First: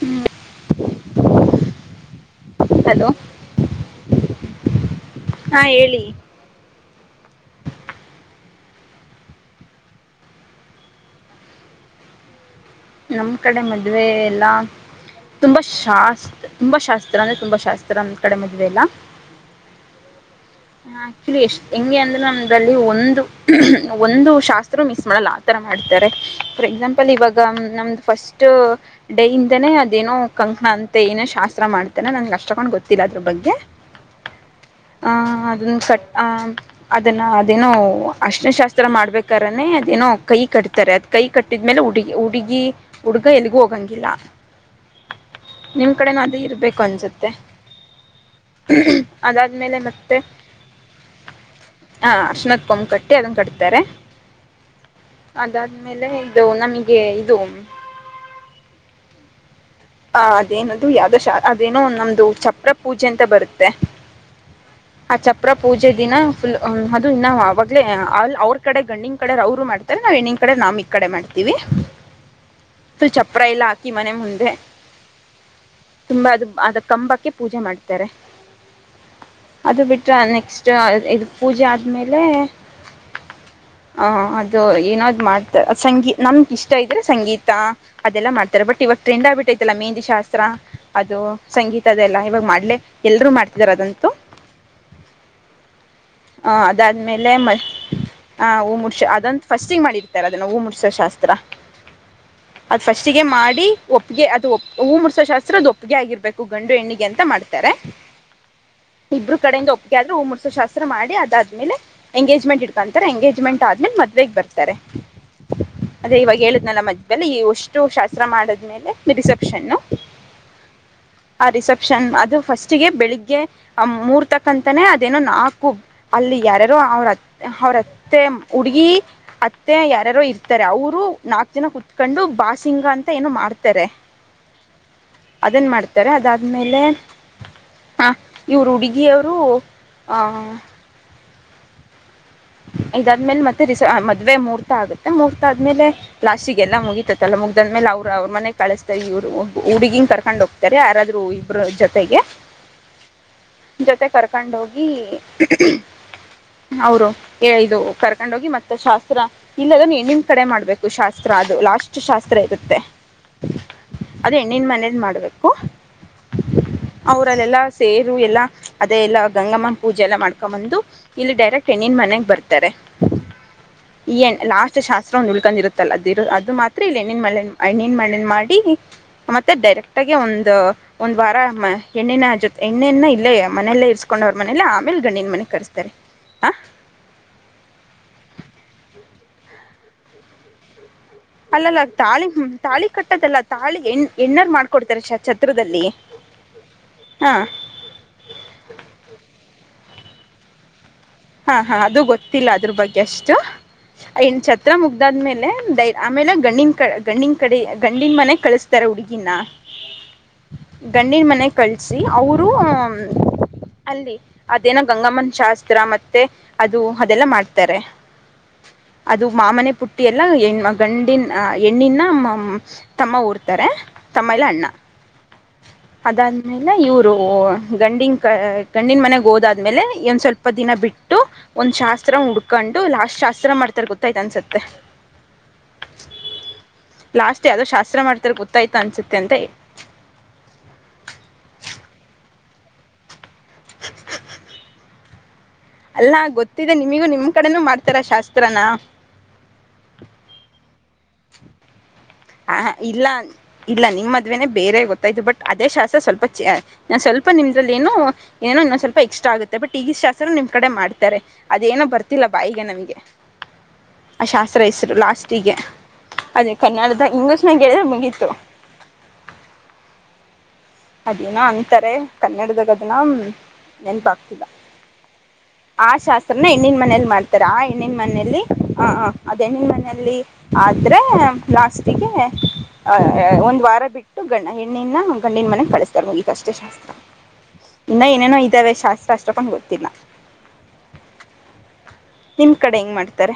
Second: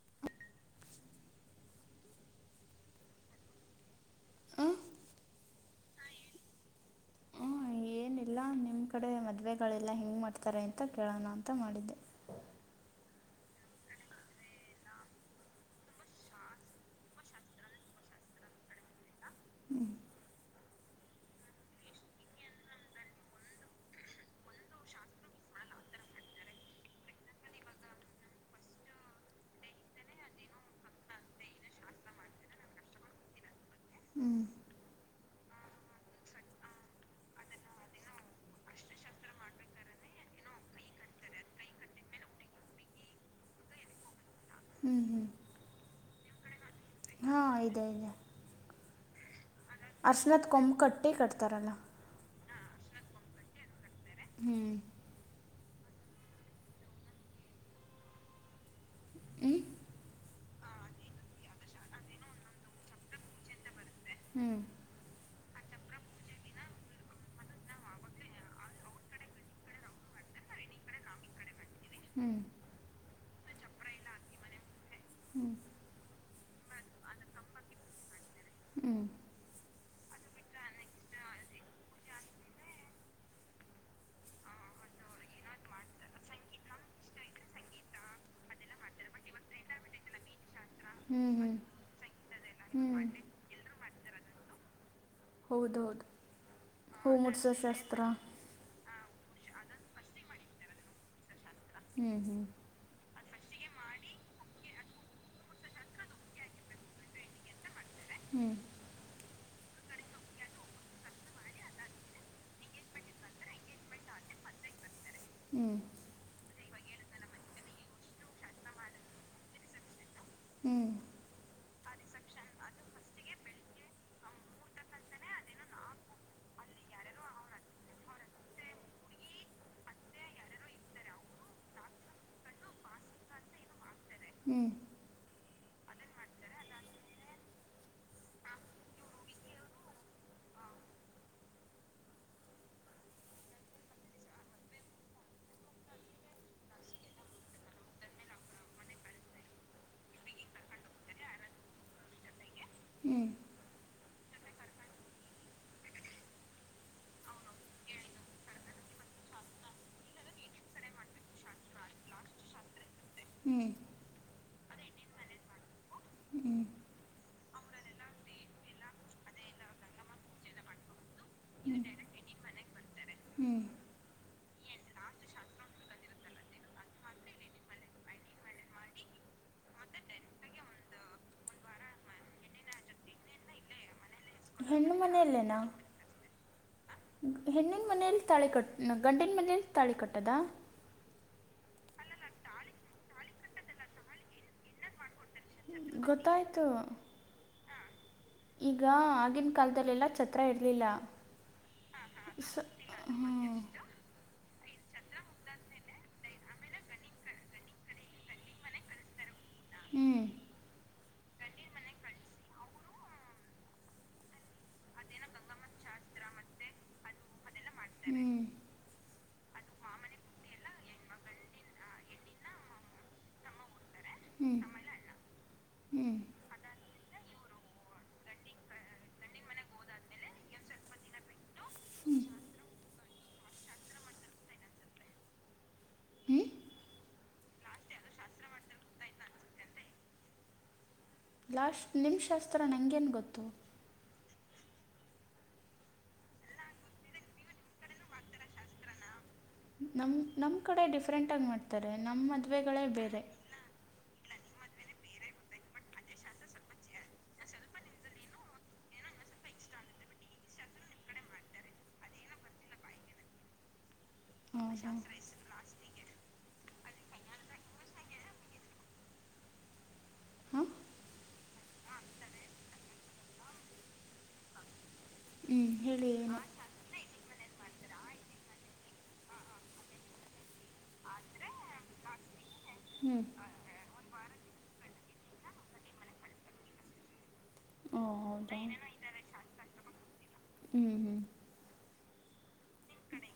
ಹ್ಮ ಹಲೋ ಹಾ ಹೇಳಿ ಎಲ್ಲ ನಿಮ್ಮ ಕಡೆ ಮದುವೆಗಳೆಲ್ಲ ಹೆಂಗ್ ಮಾಡ್ತಾರೆ ಅಂತ ಕೇಳೋಣ ಅಂತ ಮಾಡಿದ್ದೆ ನಮ್ ಕಡೆ ಮದ್ವೆ ಎಲ್ಲಾ ತುಂಬಾ ಶಾಸ್ತ ತುಂಬಾ ಶಾಸ್ತ್ರ ಅಂದ್ರೆ ತುಂಬಾ ಶಾಸ್ತ್ರ ನಮ್ ಕಡೆ ಮದುವೆ ಎಲ್ಲ ಹ್ಮ್ ಆಕ್ಚುಲಿ ಎಷ್ಟ ಹೆಂಗೆ ಅಂದ್ರೆ ನಮದ್ರಲ್ಲಿ ಒಂದು ಒಂದು ಶಾಸ್ತ್ರ ಮಿಸ್ ಮಾಡಲ್ಲ ಆತರ ಮಾಡ್ತಾರೆ ಫಾರ್ ಎಕ್ಸಾಂಪಲ್ ಇವಾಗ ನಮ್ದ ಫಸ್ಟ್ ಡೇ ಇಂದನೆ ಅದೇನೋ ಕಣ ಅಂತೆ ಏನೇ ಶಾಸ್ತ್ರ ಮಾಡ್ತೇನೆ ನಂಗೆ ಅಷ್ಟ ತೊಕೊಂಡ್ ಗೊತ್ತಿಲ್ಲ ಅದ್ರ ಬಗ್ಗೆ ಹ್ಮ್ ಹ ಅದ ಅದನ್ನ ಅದೇನೋ ಹರ್ಶನ ಶಾಸ್ತ್ರ ಮಾಡ್ಬೇಕಾರೇನೆ ಅದೇನೋ ಕೈ ಕಟ್ತಾರೆ ಅದ್ ಕೈ ಕಟ್ಟಿದ್ಮೇಲೆ ಹುಡುಗಿ ಹುಡುಗಿ ಹುಡ್ಗ ಎಲ್ಲಿಗೂ ಹೋಗಂಗಿಲ್ಲ ಹ್ಮ್ ನಿಮ್ ಕಡೆನು ಅದೇ ಇರ್ಬೇಕು ಅನ್ಸುತ್ತೆ ಹಾ ಇದೆ ಇದೆ ಅದಾದ್ಮೇಲೆ ಮತ್ತೆ ಹರ್ಶನದ ಕೊಂಬ ಕಟ್ಟೆ ಕಟ್ತಾರಲ್ಲ ಹ ಅರ್ಶಿನದ್ ಕೊಂಬ್ ಕಟ್ಟಿ ಅದನ್ನ ಕಟ್ತಾರೆ ಹ್ಮ್ ಅದಾದ್ಮೇಲೆ ಇದು ನಮಿಗೆ ಇದು ಹ್ಞೂ ಹ ಅದೇನದು ಯಾವ್ದೋ ಶ ಅದೇನೋ ನಮ್ದು ಚಪ್ರ ಪೂಜೆ ಅಂತ ಬರುತ್ತೆ ಹ [inaudible] ಆ ಚಪ್ರ ಪೂಜೆ ದಿನ ಫುಲ್ ಅದು ಇನ್ನ ಅವಾಗಲೇ ಅ ಅವ್ರ ಕಡೆ ಗಂಡಿನ್ ಕಡೆ ಅವ್ರು ಮಾಡ್ತಾರೆ ನಾವ್ ಹೆಣ್ಣಿನ್ ಕಡೆ ನಾಮ್ ಈ ಕಡೆ ಮಾಡ್ತೀವಿ ಹ್ಮ್ ಫುಲ್ ಚಪ್ರ ಎಲ್ಲ ಹಾಕಿ ಮನೆ ಮುಂದೆ ಹ್ಞೂ ತುಂಬಾ ಅದು ಅದ ಕಂಬಕ್ಕೆ ಪೂಜೆ ಮಾಡ್ತಾರೆ ಹ್ಞೂ ಹ್ಞೂ ಅದು ಬಿಟ್ರ ನೆಕ್ಸ್ಟ್ ಇದು ಪೂಜೆ ಆದ್ಮೇಲೆ ಹ ಅದು ಏನೋ ಅದ್ ಮಾಡ್ತರೆ ಸಂಗೀ ನಮ್ಗೆ ಇಷ್ಟ ಇದ್ರೆ ಸಂಗೀತ ಅದೆಲ್ಲ ಮಾಡ್ತಾರೆ ಬಟ್ ಇವಾಗ್ ಟ್ರೆಂಡ್ ಆಗ್ಬಿಟ್ಟತೆ ಎಲ್ಲ ಮೆಹಂದಿ ಶಾಸ್ತ್ರ ಅದು ಹ್ಞೂ ಸಂಗೀತ ಅದೆ ಎಲ್ಲ ಇವಾಗ ಹ್ಞೂ ಮಾಡ್ಲೆೇ ಹ್ಞೂ ಎಲ್ಲರೂ ಮಾಡ್ತಿದ್ದಾರೆ ಅದಂತು ತ್ತು ಹೌದೌದು ಹ ಹೂ ಅದಾದ್ಮೇಲೆ ಮುಡ್ಸೋ ಮ ಶಾಸ್ತ್ರ ಹ ಹೂ ಮುಡ್ಸೋ ಫಸ್ಟಿಗೆ ಮಾಡಿರ್ತಾರೆದುನ್ನ ಹೂ ಮೊಡ್ಸೋ ಶಾಸ್ತ್ರ ಹ್ಮ್ ಹ್ಮ್ ಚ್ಚಿಗೆ ಮಾಡಿ ಒಪ್ಪಿಗೆ ಅದು ಹೂ ಮುಡಸೋ ಶಾಸ್ತ್ರ ಅದು ಒಪ್ಪಿಗೆ ಆಗಿರ್ಬೇಕು ಗಂಡು ಹೆಣ್ಣಿಗೆ ಅಂತ ಮಾಡ್ತಾರೆ ಹ್ಮ್ ಇಬ್ಬರು ಕಡೆಹಿಂದ ಒಪ್ಪಿಗೆ ಆದ್ರೆ ಹೂ ಮೊಡ್ಸೋ ಶಾಸ್ತ್ರ ಮಾಡಿ ಅದಾದ್ಮೇಲೆ ಎಂಗೇಜ್ಮೆಂಟ್ ಇಡ್ಕೊಂತಾರೆ ಎಂಗೇಜ್ಮೆಟ್ ಆದ್ಮೇಲೆ ಮದ್ವೆ ಬರ್ತಾರೆ ಹ್ಞೂ ಅದೇ ಇವಾಗ ಹೇಳಿದ್ನಲ್ಲ ಮದ್ಯದಲ್ಲಿ ಈ ಒಷ್ಟು ಶಾಸ್ತ್ರ ಮಾಡದ್ಮೇಲೆ ಮತ್ತೆ ರಿಸೆಪ್ಷನ್ನು ಹ್ಮ್ ರಿಸೆಪ್ಷನ್ ಅದು ಫಸ್ಟ್ಗೆ ಬೆಳಿಗ್ಗೆ ಮುಹೂರ್ತಕ್ಕಂತಾನೇ ಅದೇನೋ ನಾಲ್ಕು ಅಲ್ಲಿ ಯ ಯಾರ್ಯಾರೋ ಅವ್ರ ಅವ್ರತ್ತೆ ಹುಡುಗಿ ಅತ್ತೆ ಯಾರ್ಯಾರೋ ಇರ್ತಾರೆ ಅವರು ನಾ ಜನ ಕುತ್ಕೊಂಡು ಬಾಸಿಂಗ ಅಂತ ಏನೋ ಮಾಡ್ತಾರೆ ಹ್ಮ್ ಅದುನ್ ಮಾಡ್ತಾರೆ ಅದಾದಮೇಲೆ ಹಾ ಇವ್ರು ಹುಡುಗಿಯವರು ಆ ಹ [inaudible] ಇದಾದ್ಮೇಲೆ ಮತ್ತೆ ರಿಸ ಮದ್ವೆ ಮುಹರ್ತ ಆಗುತ್ತೆ ಮುಹರ್ತ ಆದ್ಮೇಲೆ ಲಾಸ್ಟಿಗ್ ಎಲ್ಲ ಮುಗಿತತಲ್ಲ ಮುಗ್ದಾದ್ಮೇಲೆ ಅವರು ಅವ್ರ ಮನೆ ಕಳಿಸದೇ ಇವರು ಹುಡುಗಿನ್ ಕರ್ಕೊಂಡ್ ಹೋಗ್ತಾರೆ ಯಾರಾದ್ರು ಇಬ್ರ ಜೊತೆಗೆ ಹ್ಮ್ ಜೊತೆ ಕರ್ಕೊಂಡ ಹೋಗಿ ಅವರು, ಇದು ಕರ್ಕೊಂಡ ಹೋಗಿ ಮತ್ತೆ ಶಾಸ್ತ್ರ ಇಲ್ಲದನ್ನು ಹೆಣ್ಣಿನ ಕಡೆ ಮಾಡ್ಬೇಕು ಶಾಸ್ತ್ರ ಅದು. ಲಾಸ್ಟ್ ಶಾಸ್ತ್ರ, ತ್ರ ಇರುತ್ತೆ. ಹ್ಮ್. ಅದ ಹಹೆಣ್ಣಿನ ಮನೇಲಿ ಮಾಡ್ಬೇಕು. ಹ್ಮ್. ಅವರಲ್ಲೆಲ್ಲಾ ಸೇರು ಎಲ್ಲಾ ಅದೇ ಎಲ್ಲಾ ಗಂಗಮ್ಮನ ಪೂಜೆ ಎಲ್ಲ ಮಾಡ್ಕೊಂಡ ಬಂದು, ಇಲ್ಲಿ ಡೈರೆಕ್ಟ್ ಹೆಣ್ಣಿನ ಮನೆಗ್ ಬರ್ತಾರೆ. ಹ್ಮ್. ಏನ್ ಲಾಸ್ಟ್ ಶಾಸ್ತ್ರ ಒಂದು ಉಳ್ಕೊಂಡಿರುತ್ತಲ್ಲ ಅದ ಇ ಅದು ಮಾತ್ರ ಇಲ್ಲಿ ಎಣ್ಣಿನ ಮಳೆ ಹೆಣ್ಣಿನ ಮಳೆನ್ ಮಾಡಿ. ಮತ್ತೆ ಡೈರೆಕ್ಟ್ ಆಗಿ ಒಂದು ಒಂದ್ ವಾರ ಹೆಣ್ಣಿನ ಜೊ ಹೆನ್ನಿನ್ ಇಲ್ಲೇ ಮನೆಯಲ್ಲೇ ಇ ಕೊಂಡ್ರ ಮನೇಲಿ ಹೆಣ್ಣು ಆಮೇಲೆ ಗಂಡಿನ ಮನೆ ಮನೆಯಲ್ಲೇನಾ ಕರೆಸ್ತಾರೆ ಹ. ಹೆಣ್ಣಿನ ಮನೆಯಲ್ಲಿ ತಾಳಿ ಕಟ್ಟ ಗಂಡಿನ ಮನೇಲಿ ತಾಳಿ ಕಟ್ಟದಾ. ಅಲ್ಲಲ್ಲಾ ತಾಳಿ ಹ್ಮ್ ತಾಳಿ ಕಟ್ಟದಲ್ಲ ತಾಳಿ ಎಣ್ಣ ಎಣ್ಣಾರ್ ಮಾಡ್ಕೊಡ್ತಾರೆ. ಚ ಗೊತ್ತಾಯ್ತು. ಈಗ ಆಗಿನ ಕಾಲದಲ್ಲೆಲ್ಲ, ಚತ್ರ ಇರಲಿಲ್ಲ. ಹಾ ಹಾ ಅದು ಗೊತ್ತಿಲ್ಲ ಸ ಅದ್ರ ಬಗ್ಗೆ ಅಷ್ಟು. ಹ್ಞೂ ಇನ್ ಚ ಶಾಸ್ತ್ರ ಮುಗ್ದಾದ್ಮೇಲೆ ಆಮೇಲೆ ಗಂಡಿನ ಕ ಗಂಡಿನ್ ಕಡೆ ಗಂಡಿನ ಮನೆ ಕಳಿಸ್ತಾರೆ ಹುಡ್ಗಿನ. ಹ್ಮ್. ಗಂಡಿನ ಮನೆಗ ಕಳಿಸಿ ಅವರು, ಅಲ್ಲಿ ಅದೇನೋ ಗಂಗಮ್ಮನ್ ಶಾಸ್ತ್ರ, ಮತ ತೆ ಅದು ಅದೆಲ್ಲ ಮಾಡ್ತಾರೆ. ಹ್ಞೂ ಅದು, ಮಾಮನೆ ಪುಟ್ಟಿ ಎಲ್ಲಾ ಹೆಣ ಗಂಡಿನ ಹೇಣ್ಣಿನ ತಮ್ಮ ಊರ್ತಾರೆ. ತಮ್ಮಇಲ್ಲ ಹ್ಞೂ ಅಣ್ಣ. ಹ್ಞೂ ಅದಾದ್ಮೇಲೆ ಇವ್ರು ಗಂಡಿನ್ ಕ ಗಂಡಿನ ಮನೆಗೆ ಹೋದಾದ್ಮೇಲೆ, ಇಂದ್ ಸ್ವಲ್ಪ ದಿನ ಬಿ ಒಂದ್ ಶಾಸ್ತ್ರ ಹುಡ್ಕೊಂಡು ಲಾಸ್ಟ್ ಶಾಸ್ತ್ರ ಮಾಡ್ತಾರೆ ಗೊತ್ತಾಯ್ತು ಅನ್ಸತ್ತೆ. ಹ್ಞೂ ಲಾಸ್ಟ್ ಯಾವ್ದೋ ಶಾಸ್ತ್ರ ಮಾಡ್ತಾರೆ ಗೊತ್ತಾಯ್ತ ಅನ್ಸುತ್ತೆ ಅಂತ, ಏ [inaudible] ಲಾಸ್ಟ್ ನಿಮ್ಮ ಶಾಸ್ತ್ರ ನಂಗೇನ್ ಗೊತ್ತು. ಅಲ್ಲಾ ಗೊತ್ತಿದೆ ನಿಮಿಗೂ ನಿಮ್ ಕಡೆನೂ ಮಾಡ್ತಾರ ಶಾಸ್ತ್ರನಾ. ನಮ್ ನಮ್ ಕಡೆ ಡಿಫ್ರೆಂಟ್ ಆಗಿ ಮಾಡ್ತಾರೆ. ನಮ್ಮ ಹ ಹ ಮದುವೆಗಳೇ ಇಲ್ಲ ಬೇರೆ ಇಲ್ಲ ನಿಮ್ಮ, ಬೇರೆ ಗೊತ್ತಾಯ್ತು ಬಟ್ ಅದೇ ಶಾಸ್ತ್ರ ಸ್ವಲ್ಪ ಸ್ವಲ್ಪ ನಿಮ್ದಲ್ಲಿ ಏನು ಸ್ವಲ್ಪ ಎಕ್ಸ್ ಆಗುತ್ತೆ ಬಟ್ ಈಗ ಶಾಸ್ತ್ರ ನಿಮ್ ಕಡೆ ಮಾಡ್ತಾರೆ. ಅದೇನೋ ಬರ್ತಿಲ್ಲ ಬಾಯಿಗೆ ನನಗೆ. ಆ ಶಾಸ್ತ್ರ ಹೌದಾ ಹೆಸರು ಹಾಂ ಲಾಸ್ಟಿಗೆ ಅದೇ ಕರ್ ನಾ ಇಂಗ್ಲಿಷ್ನಗ ಹೇಳಿದ್ರೆ ಮುಗೀತು. ಅದೇನ ಅಂತಾರೆ ಕನ್ನಡದಾಗ ಅದನ್ನ, ನೆನ್ಪ ಆಗ್ತಿಲ್ಲ. ಹ್ಞೂ ಆ ಹೇಳಿ ಏನು ಶಾಸ್ತ್ರನ ಹೆಣ್ಣಿನ ಮನೇಲಿ ಮಾಡ್ತ ರ ಆ ಹೆಣ್ಣಿನ ಮನೆಯಲ್ಲಿ ಹ ಅದ್ ಹೆಣ್ಣಿನ ಮನೆಯಲ್ಲಿ ಆದ್ರೆ ಲಾಸ್ಟಿಗೆ, ಹ್ಞೂ ಒಂದ್ ವಾರ ಬಿಟ್ಟು ಗಂಡ ಹೆಣ್ಣಿನ ಗಂಡಿನ ಮನೆ, ಕಳಸ್ತಾರೆ ಮುಗೀತು ಅಷ್ಟೇ ಶಾಸ್ತ್ರ. ಓ ಇನ್ನ ಏನೇನೋ ಹೌದಾ ಇದ್ದಾವೆ ಶಾಸ್ತ್ರಾಆಸ್ಟ್ಕೊಂದು ಗೊತ್ತಿಲ್ಲ. ಹ್ಞೂ ಹ್ಞೂ ನಿಮ್ಮ ಕಡೆ ಹೆಂಗ ಮಾಡ್ತಾರೆ.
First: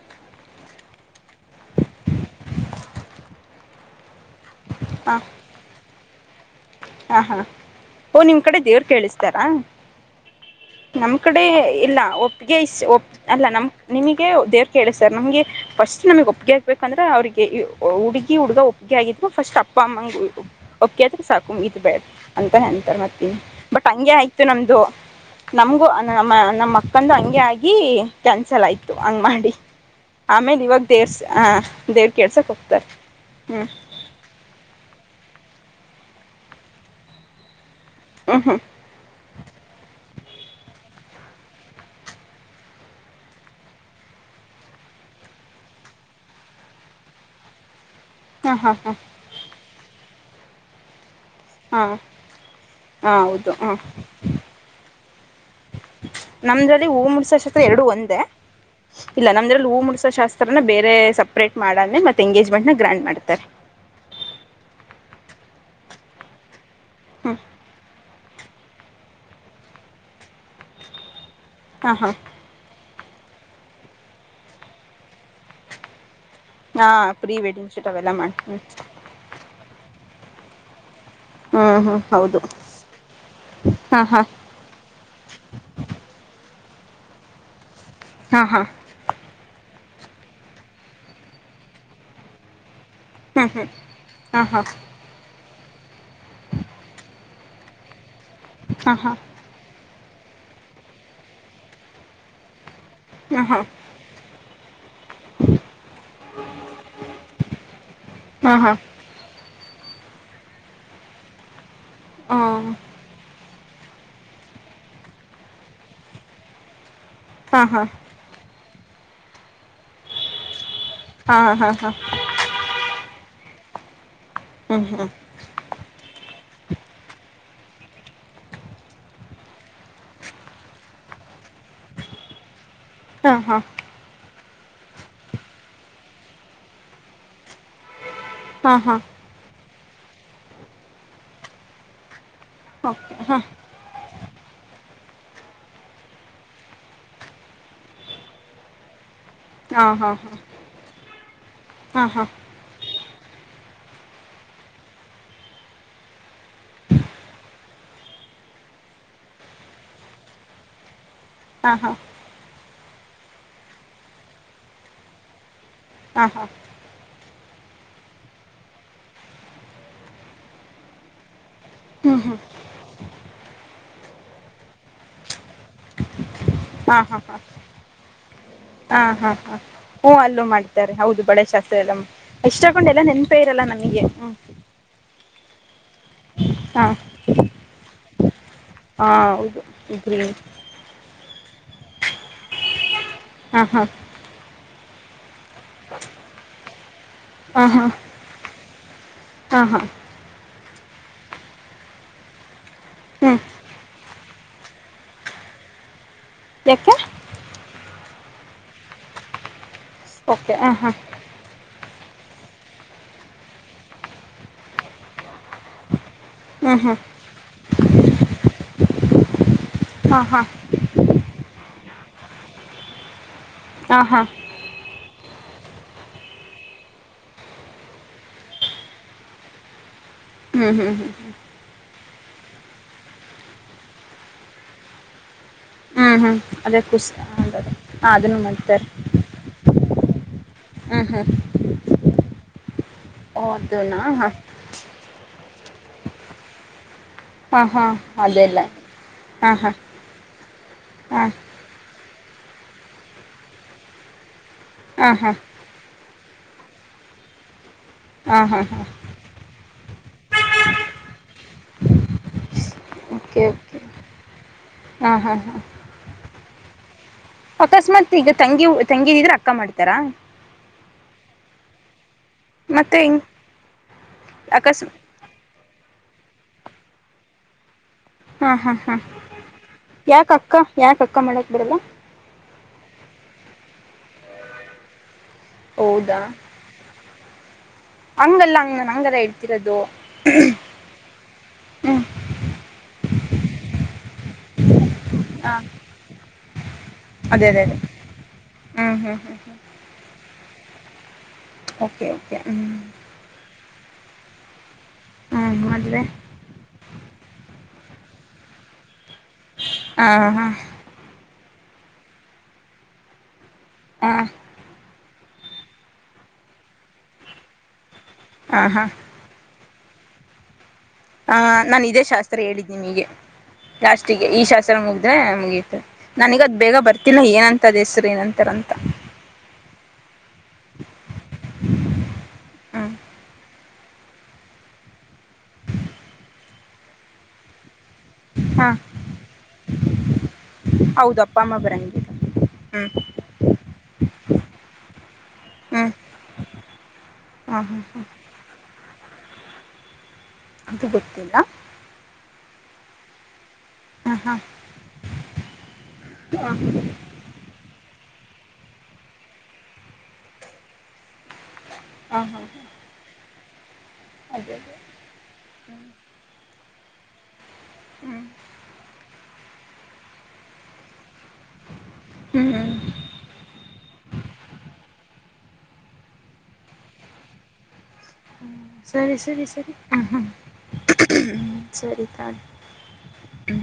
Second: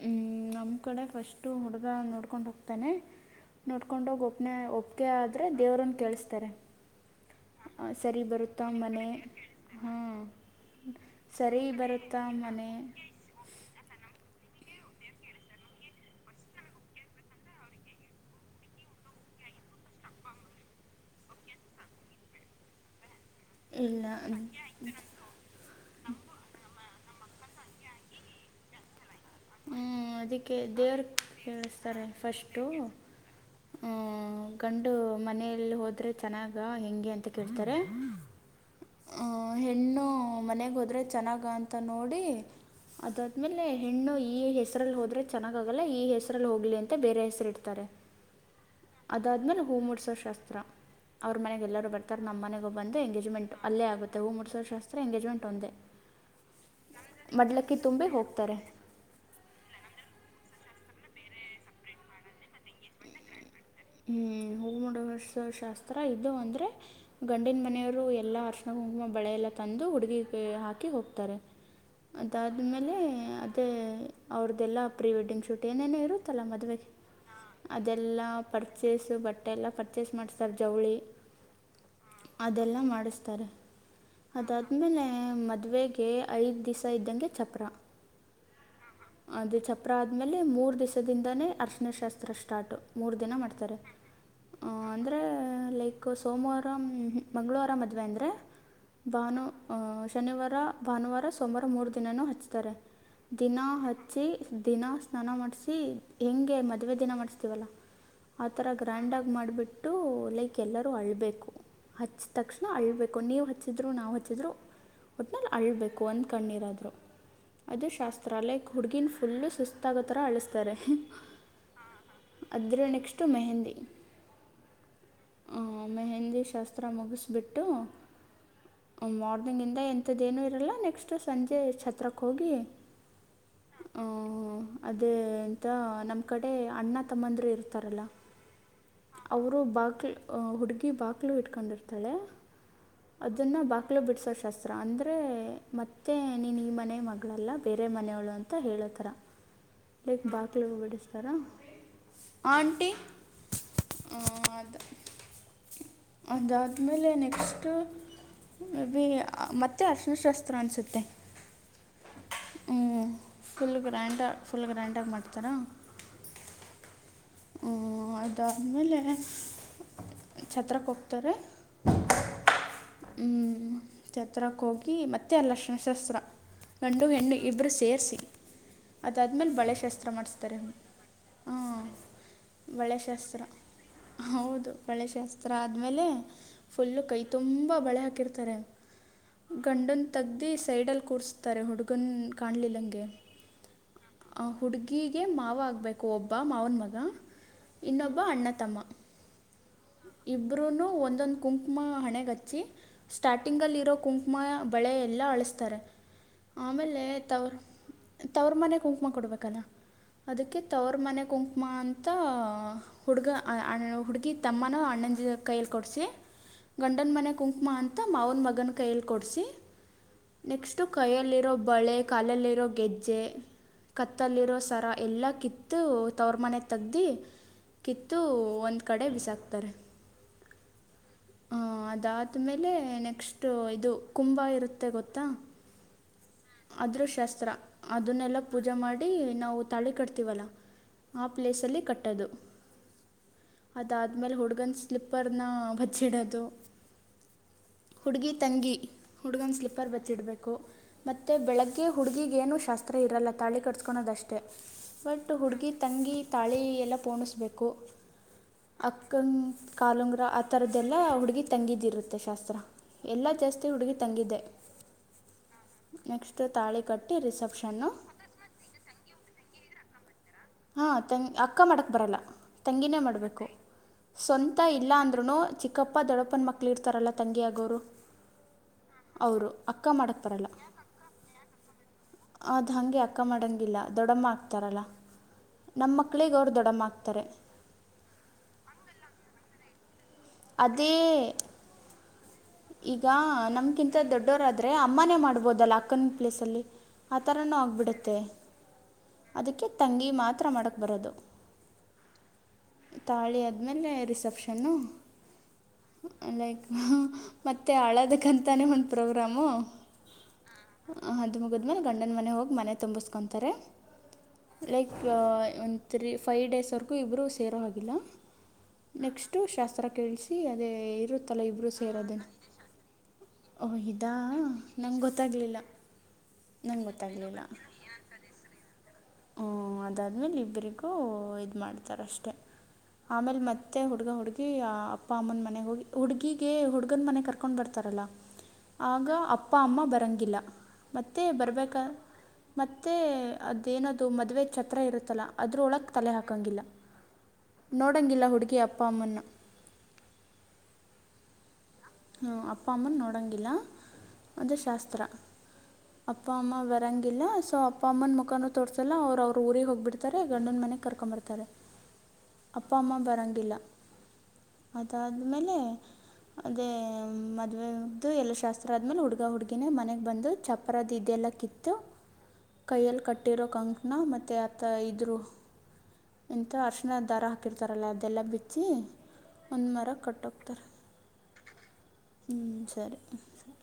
ಹ್ಮ ನಮ್ಮ ಕಡೆ ಫಸ್ಟು ಹುಡುಗ ನೋಡ್ಕೊಂಡು ಹೋಗ್ತಾನೆ. ನೋಡ್ಕೊಂಡೋಗಿ, ಹೋಗ್ತ ಒಪ್ಪಕೆ ಆದ್ರೆ ದೇವ್ರನ್ ಕೇಳಸ್ತಾರೆ. ಹಾ ಹಾ ಓ ನಿಮ್ ಕಡೆ ದೇವ್ರ ಮನೆ ಕೇಳಸ್ತಾರ. ಹಾಂ ನಮ್ಮ್ ಕಡೆ ಸರಿ ಇಲ್ಲ ಬರುತ್ತಾ ಒಪ್ಗೆ ಇ ಮನೆ ಒ ಅಲ್ಲ ನಮ ನಿಮಗೆ ದೇವ ಕೇಳಿ ಸರ್ ನಮ್ಗೆ ಫಸ್ಟ್ ನಮಗ್ ಒಪ್ಪಿಗೆ ಹಾಗ್ಬೇಕಂದ್ರೆ ಅವ್ರಿಗೆ ಹುಡುಗಿ ಹುಡುಗ ಒಪ್ಪಿಗೆ ಆಗಿದ್ ಫಸ್ಟ್ ಅಪ್ ಅಪ್ಪ ಅಮ್ಮಂಗ್ ಒಪ್ಪಗೆ ಆದ್ರೆ ಸಾಕು ಮುಗಿತು ಅದೇ ಹಂತಾರೆ. ಮತ್ತೆ, ಬಟ್ ಇಲ್ಲ ಹಂಗೆ ಆಯ್ತು. ನಮ್ದು ನಮಗೂ ನಮ್ಮ, ನಮ್ಮ, ಪಕಂದು ಹಂಗಗೆ ಆಗಿ ಕ್ಯಾನ್ಸಲ್ ಆಯ್ತು ಹಂಗ್ ಮಾಡಿ ಹ್ಮ್, ಅದಕ್ಕೆ ಆಮೇಲೆ ಇವಾಗ ದೇವ್ರ ದೇವ್ರ್ಸ್ ಕೇಳಸ್ತಾರೆ ದೇವ್ರು ಕೇಳ್ಸಕ್ಕೆ ಫಸ್ಟು ಹೋಗ್ತಾರೆ ಹ್ಞೂ ಗಂ ಮನೆಯಲ್ಲಿ ಹೋದ್ರೆ ಚೆನ್ನಾಗ ಹೆಂಗೆ ಅಂತ ಕೇಳ್ತಾರೆ ಹ್ಮ ಹ್ಮ ಹೆಣ್ಣು ಮನೆಗೆ ಹೋದ್ರೆ ಚೆನ್ನಾಗ ಅಂತ ನೋಡಿ ಅದಾದ್ಮೇಲೆ ಹೆಣ್ಣು ಈ ಹೆಸರಲ್ಲಿ ಹೋದ್ರೆ ಚೆನ್ನಾಗ ಆಗಲ್ಲ ಈ ಹೆಸರಲ್ಲಿ ಹೋಗ್ಲಿ ಅಂತ ಬೇರೆ ಹೆಸರು ಇಡ್ತಾರೆ ಹ್ಮ ಹಾ ಹಾ ಹೂಮೂಡ್ಸವ ಶಾಸ್ತ್ರ ಅವ್ರ ಮನೆಗೆ ಹಾಂ ಎಲ್ಲರೂ ಹಾಂ ಬರ್ತಾರೆ ನಮ್ಮ ಮನೆಗೆೋಗ ಹೌದು ಬಂದುಂಗೇಜ್ಮೆಂಟ್ ಹ್ಞೂ ಅಲ್ಲೇ ಆಗುತ್ತೆ ಹೂ ಮೂರು ಸಾವರ ಶಾಸ್ತ್ರ ಎಂಗೇಜ್ಮೆಂಟ್ ಒಂದೇ ನಮ್ದ್ರಲ್ಲಿ ಹೂ ಮೂರುಸಕ್ಷೇತ್ರ ಮಡ್ಲಕ್ಕಿ ಎರಡು ತುಂಬಿ ಒಂದೇ ಹೋಗ್ತಾರೆ ಇಲ್ಲ ನಮ್ದಲ್ಲಿ ಹೂ ಮುಿಸಸ ಶಾಸ್ತ್ರನ ಬೇರೆ ಸಪರೇಟ್ ಮಾಡೆ ಮೆ ಎಂಗೇಜ್ಮೆಂಟ್ ನ ಗ್ರಾಂಡ್ ಮಾಡ್ತಾರೆ ಹ್ಮ್ ಹೂಮಡ ಶಾಸ್ತ್ರ ಇದು ಅಂದ್ರೆ ಹ್ಞೂ ಗಂಡಿನ ಮನೆಯವ್ರು ಎಲ್ಲಾ ಅರ್ಶಣ ಕುಂಕಮ ಬೆಳೆಲ್ಲಾ ತಂದು ಹುಡುಗಿ ಹಾಕಿ ಹೋಗ್ತಾರೆ ಹಾಂ ಹಾಂ ಅದಾದ್ಮೇಲೆ ಅದೇ ಅವ್ರ್ದೆಲ್ಲಾ ಪ್ರೀ ವೆಡ್ಡಿಂಗ್ ಶೂಟ್ ಏನೇನ ಇರುತ್ತೆ ಹಾ ಪ್ರೀ ವೆಡ್ಡಿಂಗ್ ಶೂಟ್ ಅವೆಲ್ಲ ಮಾಡ ಪರ್ಚೇಸು ಬಟ್ಟೆ ಎಲ್ಲ ಪರ್ಚೇಸ್ ಮಾಡ್ಿಸ್ತಾರೆ ಜವಳಿ ಹ್ಮ ಹಾ ಅದೆಲ್ಲ ಮಾಡಿಸ್ತಾರೆ ಹಾಂ ಅದಾದ್ಮೇಲೆ ಮದ್ವೆೆಗೆ ಐದ್ ದ್ ಸ ಇದ್ದಂಗೆ ಚಪ್ರಾ ಹಾ ಹಾ ಅದು ಚಪ್ರ ಆದ್ಮೇಲೆ ಮೂರ್ ದಿವಸದಿಂದಾನೇ ಅರ್ಶನ ಶಾಸ್ತ್ರ ಸ್ಟಾರ್ಟು ಮೂರ್ ದಿನ ಹ್ಞೂ ಹ್ಞೂ ಮಾಡ್ತಾರೆ ಹಾಂ ಹಾಂ ಅಂದ್ರೆ ಲೈಕ್ ಸೋಮವಾರ ಮಂ್ಗಳವಾರ ಮದ್ೆ ಅಂದ್ರೆ ಹಾಂ ಹಾಂ ಭಾನ ಶನಿವಾರ ಭಾನುವಾರ ಸೋಮವಾರ ಮೂರು ದಿನನೂ ಹಚ್ಚುತ್ತಾರೆ ದಿನ ಹಚ್ಚಿ ದಿನ ಸ್ನಾನ ಮಾಡಿಸಿ ಹೆೇಂಗೆ ಮದುವೆ ದಿನ ಮಾಡಿಸ್ತೀವಲ್ಲ ಆ ಹಾಂ ಹಾಂ ಹಾಂ ಹಾಂ ಥರ ಗ್ರ್ಯಾಂಡಾಗಿ ಮಾಡಿಬಿಟ್ಟು ಲೈಕ್ ಎಲ್ಲರೂ ಅಳ್ಬೇಕು ಹಚ್ಚ ತಕ್ಷಣ ಅಳ್ಬೇಕು ನೀವು ಹ ಹಚ್ಚಿದ್ರು ನಾವು ಹಚ್ಚಿದ್ರು ಒಟ್ನಲ್ಲಿ ಅಳ್ಬೇಕು ಒಂದ್ ಕಣ್ಣೀರಾದ್ರು ಹಾಂ ಹಾಂ ಅದು ಶಾಸ್ತ್ರ ಲೈಕ್ ಹುಡುಗಿನ್ ಫುಲ್ಲು ಸುಸ್ತಾಗ ತರ ಅಳಿಸ್ತಾರೆ ಹಾಂ ಹಾಂ ಹಾಂ ಹಾಂ ಅದ್ರೆ ನೆಕ್ಸ್ಟ್ ಮೆಹಂದಿ ಹ್ಮ್ ಹ್ಮ್ ಮೆಹೆಂದಿ ಶಾಸ್ತ್ರ ಮುಗಿಸ್ಬಿಟ್ಟು ಮಾರ್ನಿಂಗ್ ಇಂದ ಎಂಂತದ ೇನು ಇರಲ್ಲ ನೆಕ್ಸ್ಟ್ ಸಂಜೆ ಛತ್ರಕ್ಕೆ ಹೋಗಿ ಹಾಂ ಹಾಂ ಹ್ಮ ಅದೆೇಂತ ನಮ್ ಕಡೆ ಅಣ್ಣ ತಮ್ಮಂದರು ಇರ್ತಾರಲ್ಲ ಹಾಂ ಹಾಂ ಅವರು ಬಾಗಲು ಹುಡ್ಗಿ ಬಾಗಕ್ಲು ಇಟ್ಕೊಂಡಿರ್ತಾಳೆ ಓಕೆ ಹಾಂ ಅದನ್ನ ಬಾಕ್ಲೆ ಬಿಡ್ಸಷ್ಟ ಶಸ್ತ್ರ ಅಂದ್ರೆ ಮತ್ತೆ ನೀನು ಈ ಮನೆ ಮಗಳಲ್ಲ ಬೇರೆ ಮನೆಯವಳು ಅಂತ ಹೇಳತರ ಹಾಂ ಲೈಕ್ ಹಾಂ ಬಾಕಲು ಬಿಡಿಸ್ಾರಾ ಹಾಂ ಹಾಂ ಆಂಟಿ [inaudible] ಅದಾದ್ಮೇಲೆ ನೆಕ್ಸ್ಟ್ ಬಿ ಮತ್ತೆ ಅಶನಶಾಸ್ತ್ರ ಅನ್ಸುತ್ತೆ ಹಾ ಹಾ ಹ್ಞೂ ಫುಲ್ ಗ್ರ್ಯಾಂಡ ಫುಲ್ ಗ್ರ್ಯಾಂಡಾಗಿ ಮಾಡ್ತಾರಾ ಹಾ ಹಾ ಹ್ಮ್ ಅದಾದ್ಮೇಲೆ ಛತ್ರಕ್ಕೆ ಹೋಗ್ತಾರೆ ಹ್ಮ್ ಹ್ಮ್ ಹ್ಮಞ ಚ ಹತ್ರಿರಕ್ಕೆ ಹೋಗಿ ಮತ್ತೆ ಅಲ್ಲಕ್ಷಣ ಶಸ್ತ್ರ ಗಂಡು ಹೆಣ್ಣು ಇಬ್ರು ಸೇರಿಸಿ ಹಾ ಹಾ ಅದಾದಮೇಲೆ ಹಾ ಬಳೆ ಶಾಸ್ತ್ರ ಹ್ ಅಲ್ಲೂ ಮಾಡಿಸ್ತಾರೆ ಮಾಡಿದ್ದಾರೆ ಹೌದು ಬಳೆ ಶಾಸ್ತ್ರ ಹಾಂ ಎಲ್ಲ ಬಳೆ ಇಷ್ಟಕೊಂಡೆಲ್ಲ ನೆನ್ಪೆ ಶಾಸ್ತ್ರ ಇರಲ್ಲ ನಮಗೆ ಹ್ಮ ಹರ ಆದ್ಮೇಲೆ ಫುಲ್ಲು ಕೈ ತುಂಬ ಬಳೆ ಹಾಕಿರ್ತಾರೆ ಹಾ ಹೌದು ಇಬ್ಬರಿ ತಾರೆ ಹುಡುಗನ್ ಕಾಣಲಿಲ್ಲಂಗೆ. ಹಾ ಹಾ ಹೀಗೆ ಮಾವ ಆಗ್ಬೇಕು ಒಬ್ಬ ಮಾವನ ಮಗ ಹಾ ಹಾ ಇನ್ನೊಬ್ಬ ಅಣ್ಣ ತಮ್ಮ. ಹಾ ಹಾ ಇಬ್ರೂನು ಒಂದೊಂದು ಕುಂಕುಮ ಹಣೆಗಚ್ಚಿ ಹ್ಞೂ ಸ್ಟಾರ್ಟಿಂಗ್ ಅಲ್ಲಿ ಇರೋ ಕುಂಕುಮ ಬೆಳೆ ಎಲ್ಲ ಅಳಸ. [inaudible] ಯಾಕೆ ಆಮೇಲೆ ತವ್ರ ತವ್ರ ಮನೆ ಕುಂಕುಮ ಕೊಡ್ಬೇಕಲ್ಲ. ಓಕೆ ಅದಕ್ಕೆ ಹಾಂ ಹಾಂ ತವರ್ ಮನೆ ಕುಂಕುಮ ಅಂತ. ಮತ್ತುಂತ ಹುಡುಗ ಅಣ್ಣ ಹುಡುಗಿ ತಮ್ಮನ ಅಣ್ಣನಂದ ಕೈಯಲ್ಲಿ ಕೊಡಿಸಿ. ಹ್ಞೂ ಹ್ಞೂ ಗಂಡನ ಮನೆ ಕುಂಕುಮಾ ಅಂತ ಮಾವನ ಮಗನ ಕೈಯಲ್ಲಿ ಕೊಡ್ಸಿ. ಹಾಂ ಹಾಂ ನೆಕ್ಸ್ಟು ಕೈಯಲ್ಲಿರೋ ಬಳೆ ಕಾಲಲ್ಲಿರೋ ಗೆಜ್ಜೆ. ಹಾಂ ಹಾಂ ಕತ್ತಲ್ಲಿರೋ ಸರ ಎಲ್ಲಾ ಕಿತ್ತು ತವರ್ ಮನೆ. ತಗ್ದಿ ಕಿತ್ತು ಒಂದು ಕಡೆ ಬಿಸಾಕ್ತಾರೆ. ಹ್ಮ್ ಹ್ಮ್ ಹ್ಮ್. ಹಾ ಅದಾದ್ಮೇಲೆ ನೆಕ್ಸ್ಟ್ ಇದು ಕುಂಭ ಇರುತ್ತೆ ಗೊತ್ತಾ. ಹ್ಮ್ ಹ್ಮ್ ಅದರ ಅದೇಖಸ್ ಶಾಸ್ತ್ರ ಹೌದ ಹ ಅದನ್ನು ಅದನ್ನೆಲ್ಲ ಪೂಜೆ ಮಾಡ್ತಾರೆ. ಮಾಡಿ ನಾವು ತಾಳಿ ಕಟ್ತೀವಲ್ಲ ಹ್ಞೂ ಹ್ಞೂ ಆ ಪ್ಲೇಸಲ್ಲಿ ಕಟ್ಟೋದು. [inaudible] ದುನಾ. ನ್ನ ಬಚ್ಚಿಡೋದು. ಹಾಂ ಹಾಂ ಹುಡ್ಗಿ ಅದೆಲ್ಲ ತಂಗಿ ಹುಡ್ಗನ್ ಹಾಂ ಹಾಂ ಸ್ಲಿಪರ್ ಬಚ್ಚಿಡ್ಬೇಕು. ಹಾಂ ಮತ್ತೆ ಬೆಳಗ್ಗೆ ಹುಡುಗಿಗ ಏನು ಶಾಸ್ತ್ರ ಇರಲ್ಲ ತಾಳಿ ಕಟ್ಸ್ಕೊಳೋದಷ್ಟೇ. ಹಾಂ ಬಟ್ ಹಾಂ ಹುಡುಗಿ ತಂಗಿ ತಾಳಿ ಎಲ್ಲ ಪೋಣಿಸ್ಬೇಕು. ಹಾಂ ಹಾಂ ಹಾಂ ಅಕ್ಕನ್ ಕಾಲುಂಗ್ರ ಆ ತರದ್ದೆಲ್ಲಾ ಹುಡುಗಿ ತಂಗಿದಿರುತ್ತೆ ಶಾಸ್ತ್ರ. ಎಲ್ಲಾ ಜಾಸ್ತಿ ಹುಡುಗಿ ತಂಗಿದ್ದೆ. ಹಾ ಹಾ ಹಾ ತಾಳೆ ಕಟ್ಟ ಅಕಸ್ಮಾತ್ ಈಗ ತಂಗಿ ತಂಗಿ ಇದ್ರೆ ಅಕ್ಕ ಮಾಡ್ತಾರ. ಹಾ ತನ್ ಅಕ್ಕ ಮಾಡಕ್ ಬರಲ್ಲ. ಮತ್ತೆ ತಂಗಿನೇ ಹೆಂಗ್ ಮಾಡ್ಬೇಕು ಸ್ವಂತ ಅಕಸ್ಮ ಇಲ್ಲ ಅಂದ್ರೂನು ಚಿ. ಈಗಪ್ಪ ದಡಪ್ಪನ ಮಕ್ಕಳು ಇರ್ತಾರಲ್ಲ ತಂಗಿಯಾಗೋರು. ಹಾ ಹಾ ಹಾ ಯಾಕ ಬರಲ್ಲ ಅಕ್ಕ ಯಾಕಕ್ಕ ಮಾಡಕ್ ಬಿಡಲ್ಲ. ಅದು ಹಂಗೆ ಅಕ್ಕ ಮಾಡಂಗಿಲ್ಲ ದೊಡ್ಡಮ್ಮ ಆಗ್ತಾರಲ್ಲ. ನಮ್ಮ ಹೌದಾ ಮಕ್ಳಿಗೆ ಅವ್ರು ದೊಡ್ಡಮ್ಮ ಆಗ್ತಾರೆ ಹಂಗಲ್ಲ ಹಂಗ ನನ್ ಹಂಗಾರ ಇಡ್ತಿರೋದು. ಅದೇ ಈಗ ನಮ್ಕಿಂತ ದೊಡ್ಡೋರಾದ್ರೆ ಅಮ್ಮಾನೇ ಮಾಡ್ಬೋದಲ್ಲ ಅಕ್ಕನ ಪ್ಲೇಸ್ ಅಲ್ಲಿ. ಆ ಅದೇ ಥರನೂ ಅದೇ ಅದೇ ಆಗ್ಬಿಡುತ್ತೆ ಹ್ಮ್ ಹ್ಮ್ ಹ್ಮ್ ಹ್ಮ್ ಅದಕ್ಕೆ ತಂಗಿ ಮಾತ್ರ ಮಾಡಕ್ಕೆ ಬರೋದು ಓಕೆ ಓಕೆ ಹೂ. ಆಮೇಲೆ ರಿಸೆಪ್ಷನ್ನು. ಮದುವೆ. ಹ ಮತ್ತೆ ಆಳೋದಕ್ಕಂತಾನೇ ಒಂದು ಪ್ರೋಗ್ರಾಮು. ಹಾ ಹಾ ಅದು ಮುಗಿದ್ಮೇಲೆ ಗಂಡನ ಮನೆ ಹೋಗಿ ಮನೆ ತುಂಬಿಸ್ಕೊತಾರೆ. ಹಾ ಲೈಕ್ ಒಂದು ತ್ರೀ ಫೈವ್ ಡೇಸ್ವರೆಗೂ ಇಬ್ಬರು ಸೇರೋ ಆಗಿಲ್ಲ. ಹಾ ಹಾ ನೆಕ್ಸ್ಟ್ ಶಾಸ್ತ್ರ ಕೇಳಸಿ ಅದೇ. ಹ ಇರುತ್ತಲ್ಲ ಇಬ್ಬರು ನಾ ಇದೇ ಸೇರೋದು ಶಾಸ್ತ್ರ ಹೇಳಿದನ ನಿಮೀಗೆ. ಓಹ್ ಇದಾ ಲಾಸ್ಟಿಗೆ ಈ ಶಾಸ್ತ್ರ ನಂಗೆ ಮುಗ್ದ್ರೆ ಗೊತ್ತಾಗಲಿಲ್ಲ ಮುಗೀತೆ ನನಗದ್ ಬೇಗ ನಂಗೆ ಬರ್ತಿಲ್ಲ ಗೊತ್ತಾಗಲಿಲ್ಲ ಏನಂತ ಅದ್ ಹೆಸ್ರು ಏನಂತರ. ಅಂತ. [inaudible] ಹ್ಮ ಅದಾದ್ಮೇಲೆ ಇಬರಿಗೂ ಇದು ಮಾಡ್ತಾರ ಅಷ್ಟೆ. ಹ್ಮ್ ಆಮೇಲ್ ಮತ್ತೆ ಹುಡ್ಗ ಹುಡ್ಗಿ ಆ ಅಪ್ಪ ಅಮ್ಮನ ಮನೆ ಹೋಗಿ ಹುಡ್ಗಗ ಹುಡ್ಗನ್ ಮನೆ ಕರ್ಕೊಂಡ್ ಬರ್ತಾರಲ್ಲಾ. ಹಾ ಆಗ ಅಪ್ಪ ಅಮ್ಮ ಬರಂಗಿಲ್ಲ. ಹೌದು ಮತ್ತೆ ಅಪ್ಪ ಅಮ್ಮ ಬರ್ಬೇಕ ಬರಂಗಿಲ್ಲ ಹ್ಮ್ ಮತ್ತೆ. ಅೇನದು ಮದುವೆ ಛತ್ರ ಇರುತ್ತಲ್ಲ ಅದರ ಒಳಗೆ ಹ್ಮ್ ತಲೆ ಹಾಕಂಗಿಲ್ಲ ಹಾ ಹಾ ಹಾ ನೋಡಂಗಿಲ್ಲ ಹುಡುಗಿ ಅಪ್ಪ ಅಮ್ಮನ್ನ ಅದು ಗೊತ್ತಿಲ್ಲ ಅಪ್ಪ ಅಮ್ಮನ ನೋಡೋಂಗಿಲ್ಲ ಹಾ ಹಾ ಅಂದೇ ಶಾಸ್ತ್ರ ಅಪ್ಪ ಹಾ ಅಮ್ಮ ವರಂಗಿಲ್ಲ ಸೊ ಪಪ್ಪ ಅಮ್ಮನ ಮುಖಾರು ತೋರಿಸಸಲ್ಲ ಅವರು ಅವ್ರ ಊರಿಗೆ ಹೋಗಿಬಿಡ್ತಾರೆ ಗಂಡನ ಮನೆಗೆ ಕರ್ಕಬರ್ತಾರೆ ಹಾ ಅಪ್ಪ ಅಮ್ಮಾ ಬರಂಗಿಲ್ಲ ಅ ಆಮೇಲೆ ಅದೇ ಮದ್ವೆು ಹ್ಮ್ ಎಲ್ಲ ಶಾಸ್ತ್ರ ಆದ್ಮೇಲೆ ಹುಡ್ಗ ಹುಡ್ಗಿನೇ ಮನೆಗ್ ಬಂದು ಚಪ್ಪರದ ಇದೆಲ್ಲ ಕಿತ್ತು ಹ್ಮ್ ಕೈಯಲ್ಲಿ ಕಟ್ಟಿರೋ ಕಂಕಣ ಮತ್ತುತ್ತೆ ಆತ ಇದರು ಇಂತ ಅರ್ಶಿನ ದಾರ ಹಾಕಿರ್ತಾರಲ್ಲಾ ಅದೆಲ್ಲ ಬಿಟ್ಟ ಸರಿ ಸರಿ ಸರಿ ಹ ಹ ಹ್ಮ್ ಸರಿ ತನ್ ಹ್ಞೂ ಸರಿ ಹ್ಮ